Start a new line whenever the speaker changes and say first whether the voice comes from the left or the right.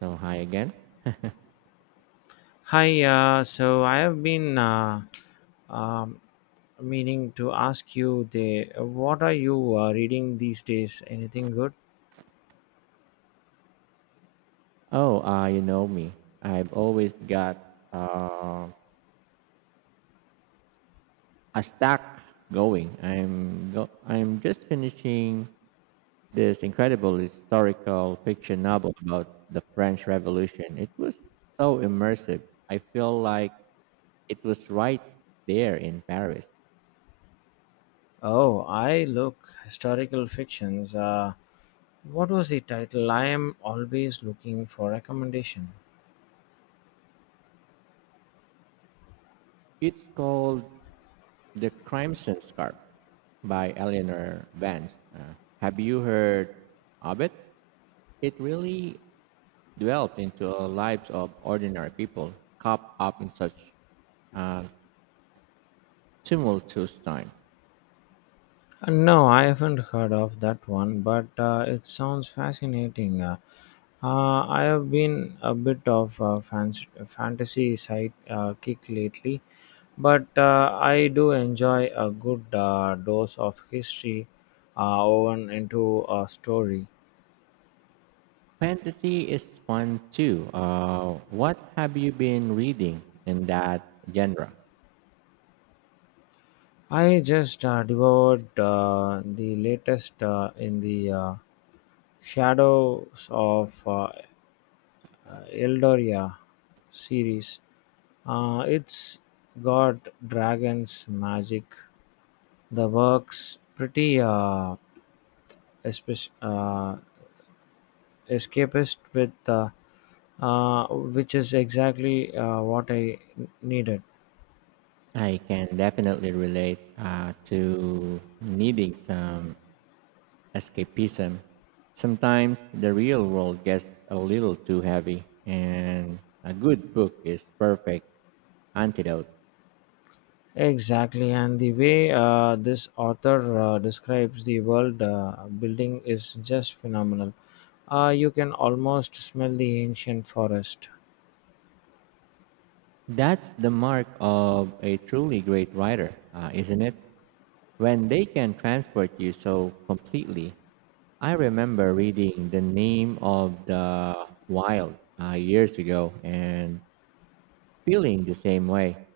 right: So hi again.
left: Hi, so I have been um, meaning to ask you the what are you reading these days? Anything good?
right: Oh, you know me. I've always got uh, a stack going. I'm just finishing this incredible historical fiction novel about the French Revolution. It was so immersive. I feel like it was right there in Paris.
left: Oh, I look historical fictions. What was the title? I am always looking for recommendation.
right: It's called The Crimson Scarf by Eleanor Vance. Have you heard of it? It really dwelt into the lives of ordinary people caught up in such a tumultuous time.
left: No, I haven't heard of that one, but it sounds fascinating. I have been a bit of a fantasy side kick lately, but I do enjoy a good dose of history woven into a story.
right: Fantasy is fun too. What have you been reading in that genre?
left: I just devoured the latest in the shadows of Eldoria series. It's got dragons, magic, the works, pretty espec- uh, escapist with which is exactly what I needed.
right: I can definitely relate to needing some escapism. Sometimes the real world gets a little too heavy, and a good book is perfect antidote.
left: Exactly, and the way this author describes the world building is just phenomenal. You can almost smell the ancient forest.
right: That's the mark of a truly great writer, isn't it? When they can transport you so completely. I remember reading The Name of the Wild years ago and feeling the same way.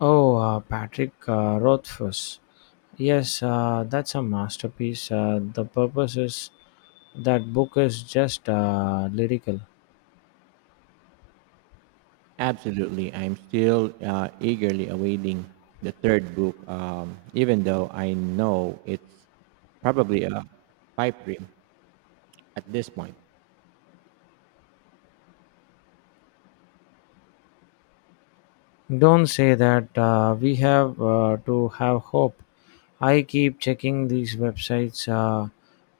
left: Oh, Patrick Rothfuss. Yes, that's a masterpiece. The purpose is that book is just lyrical.
right: Absolutely, I'm still eagerly awaiting the third book, even though I know it's probably a pipe dream at this point.
left: Don't say that we have to have hope. I keep checking these websites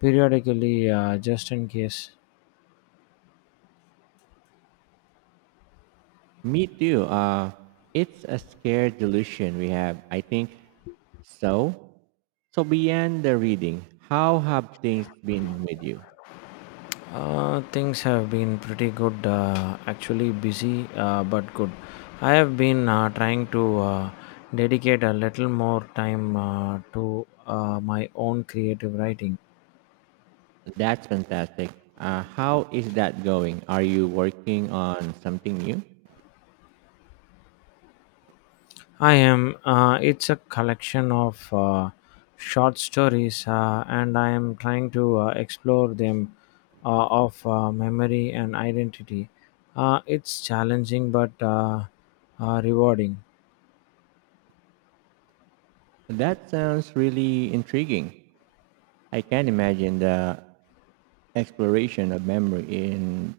left: periodically just in case.
right: Me too. It's a scare delusion we have, I think. So, so beyond the reading, how have things been with you?
left: Things have been pretty good, actually busy, but good. I have been trying to dedicate a little more time to my own creative writing.
right: That's fantastic. How is that going? Are you working on something new?
left: I am, it's a collection of short stories, and I am trying to explore them of memory and identity. It's challenging but rewarding.
right: That sounds really intriguing. I can imagine the exploration of memory in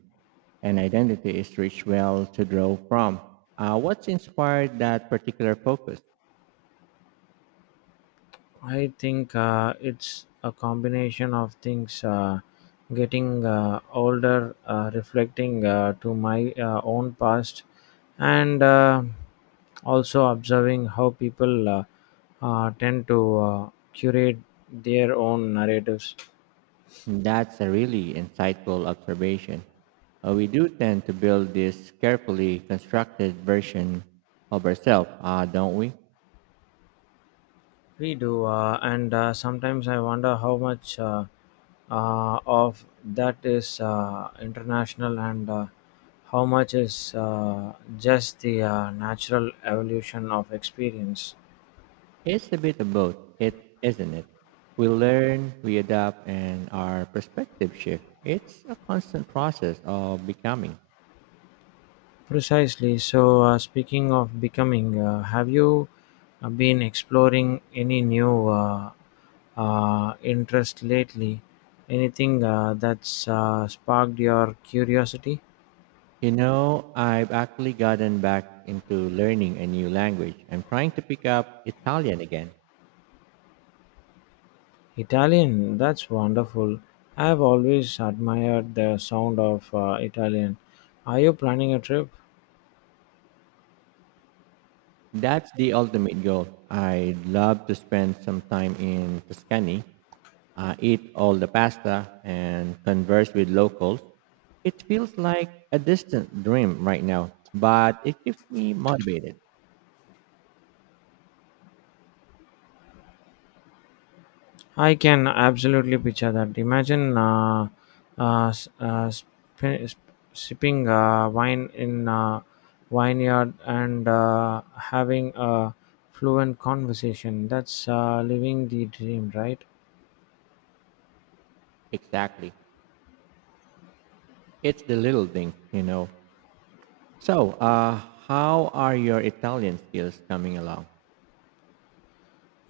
right: an identity is rich well to draw from. What's inspired that particular focus?
left: I think it's a combination of things. Getting older, reflecting to my own past, and also observing how people tend to curate their own narratives.
right: That's a really insightful observation. We do tend to build this carefully constructed version of ourselves, don't we?
left: We do, and sometimes I wonder how much of that is international and how much is just the natural evolution of experience.
right: It's a bit of both, it, isn't it? We learn, we adapt, and our perspective shift. It's a constant process of becoming.
left: Precisely. So, speaking of becoming, have you been exploring any new interest lately? Anything that's sparked your curiosity?
right: You know, I've actually gotten back into learning a new language. I'm trying to pick up Italian again.
left: Italian, that's wonderful. I've always admired the sound of Italian. Are you planning a trip?
right: That's the ultimate goal. I'd love to spend some time in Tuscany, eat all the pasta, and converse with locals. It feels like a distant dream right now, but it keeps me motivated.
left: I can absolutely picture that. Imagine sipping wine in a vineyard and having a fluent conversation. That's living the dream, right?
right: Exactly. It's the little thing, you know. So, how are your Italian skills coming along?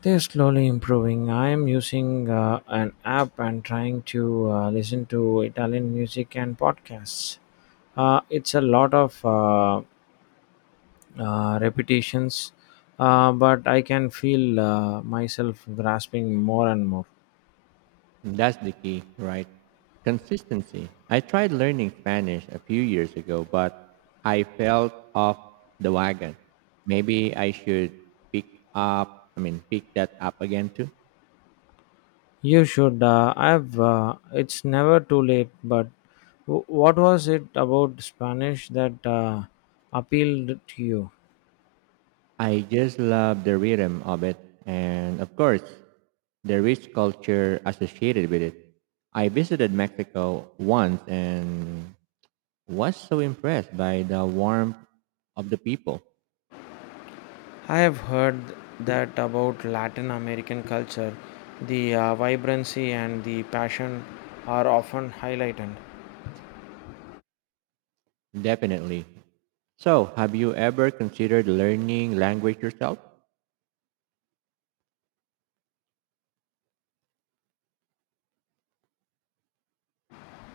left: They're slowly improving. I'm using an app and trying to listen to Italian music and podcasts. It's a lot of repetitions, but I can feel myself grasping more and more.
right: That's the key, right? Consistency. I tried learning Spanish a few years ago, but I fell off the wagon. Maybe I should pick pick that up again too.
left: You should. I've. It's never too late. But what was it about Spanish that appealed to you?
right: I just love the rhythm of it and, of course, the rich culture associated with it. I visited Mexico once and was so impressed by the warmth of the people.
left: I have heard that about Latin American culture, the vibrancy and the passion are often highlighted.
right: Definitely. So, have you ever considered learning language yourself?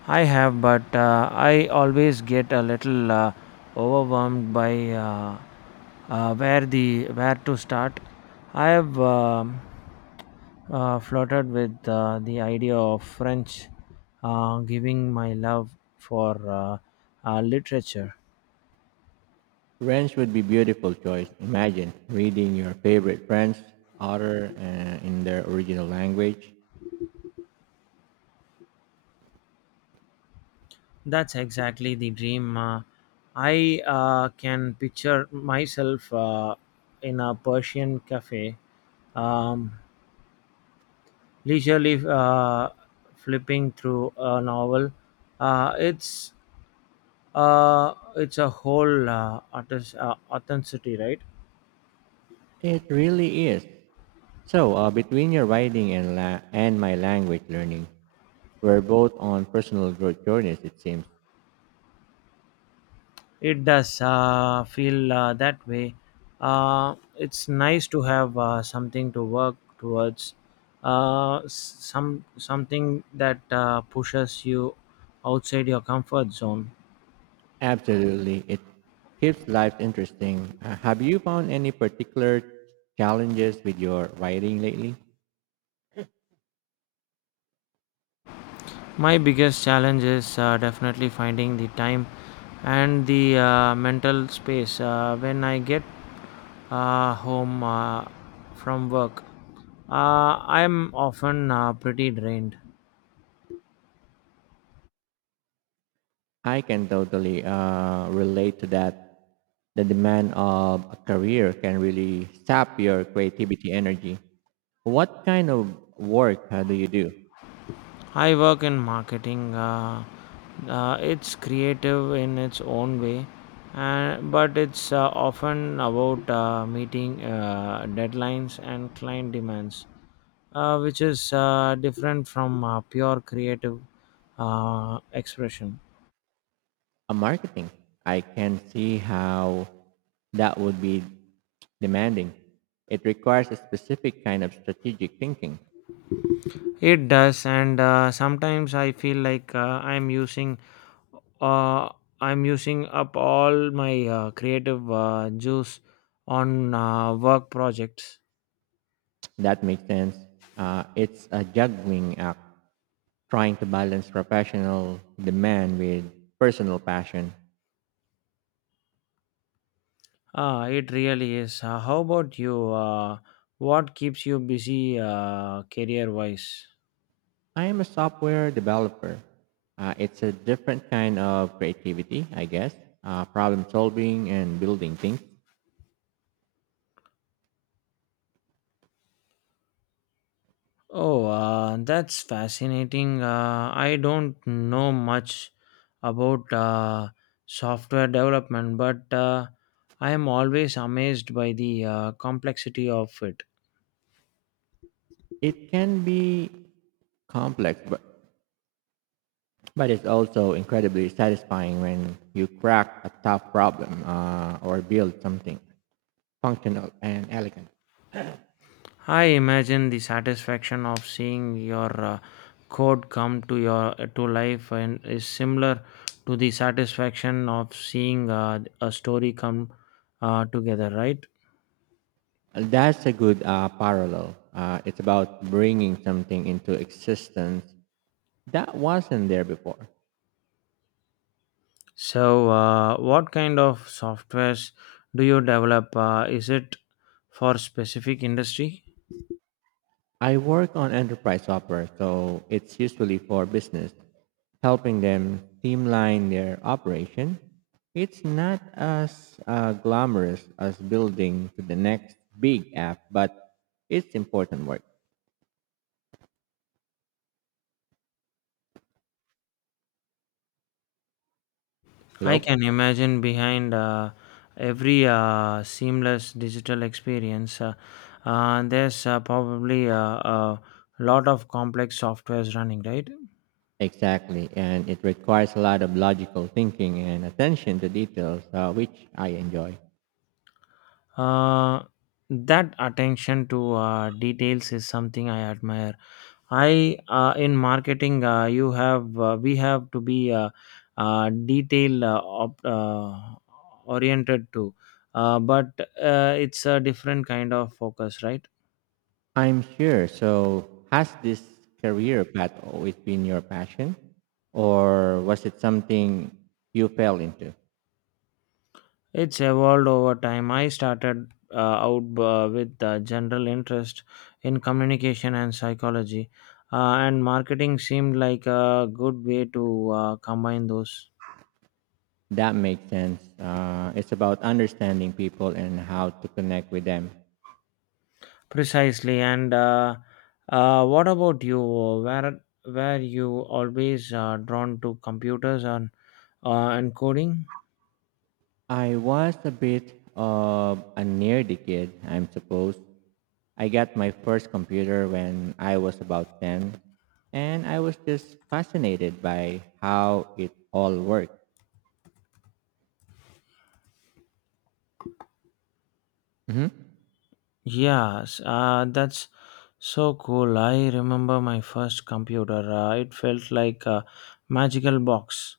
left: I have, but I always get a little overwhelmed by where to start. I have flirted with the idea of French, giving my love for literature.
right: French would be beautiful choice. Imagine reading your favorite French author in their original language.
left: That's exactly the dream. I can picture myself in a Persian cafe, um, leisurely flipping through a novel. Uh, it's it's a whole authenticity, right?
right: It really is. So, between your writing and my language learning, we're both on personal growth journeys. It seems.
left: It does feel that way. It's nice to have something to work towards, something that pushes you outside your comfort zone.
right: Absolutely, it keeps life interesting. Have you found any particular challenges with your writing lately?
left: My biggest challenge is definitely finding the time and the mental space. When I get home from work, I'm often pretty drained.
right: I can totally relate to that. The demand of a career can really sap your creativity energy. What kind of work do you do?
left: I work in marketing. It's creative in its own way, and but it's often about meeting deadlines and client demands, which is different from pure creative expression.
right: A marketing. I can see how that would be demanding. It requires a specific kind of strategic thinking.
left: It does, and sometimes I feel like uh, I'm using up all my creative juice on work projects.
right: That makes sense. It's a juggling act, trying to balance professional demand with personal passion.
left: Ah, it really is. How about you? What keeps you busy career wise?
right: I am a software developer. It's a different kind of creativity, I guess. Problem solving and building things.
left: Oh, that's fascinating. I don't know much about software development, but I am always amazed by the complexity of it.
right: It can be complex, but it's also incredibly satisfying when you crack a tough problem or build something functional and elegant.
left: I imagine the satisfaction of seeing your code come to your to life and is similar to the satisfaction of seeing a story come together, right?
right: That's a good parallel. It's about bringing something into existence that wasn't there before.
left: So, what kind of softwares do you develop? Is it for specific industry?
right: I work on enterprise software, so it's usually for business, helping them streamline their operation. It's not as glamorous as building to the next big app, but it's important work.
left: I can
right: Hello?
left: imagine behind every seamless digital experience, there's probably a lot of complex softwares running, right?
right: Exactly, and it requires a lot of logical thinking and attention to details, which I enjoy.
left: Uh, that attention to details is something I admire. I In marketing, you have we have to be uh, detail uh, op- uh, oriented too, but it's a different kind of focus, right?
right: I'm sure. So, has this career path always been your passion, or was it something you fell into?
left: It's evolved over time. I started out with a general interest in communication and psychology, and marketing seemed like a good way to combine those.
right: That makes sense. It's about understanding people and how to connect with them.
left: Precisely. And what about you? Where were you always drawn to computers and coding?
right: I was a bit of a nerdy kid, I'm supposed. I got my first computer when I was about 10, and I was just fascinated by how it all worked.
left: Yes, that's so cool. I remember my first computer. It felt like a magical box.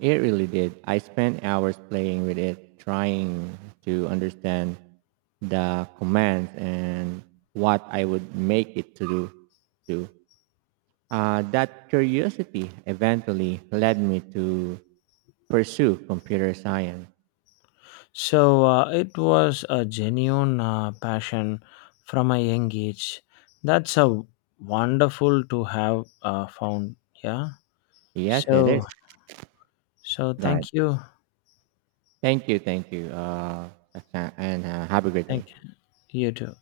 right: It really did. I spent hours playing with it, trying to understand the commands and what I would make it to do. That curiosity eventually led me to pursue computer science.
left: So it was a genuine passion from a young age. That's a wonderful to have found. Yeah.
right: Yes, it
left: So
right: is. Go ahead.
left: thank you.
right: Thank you. Saksa, and have a great day.
left: Thank you too.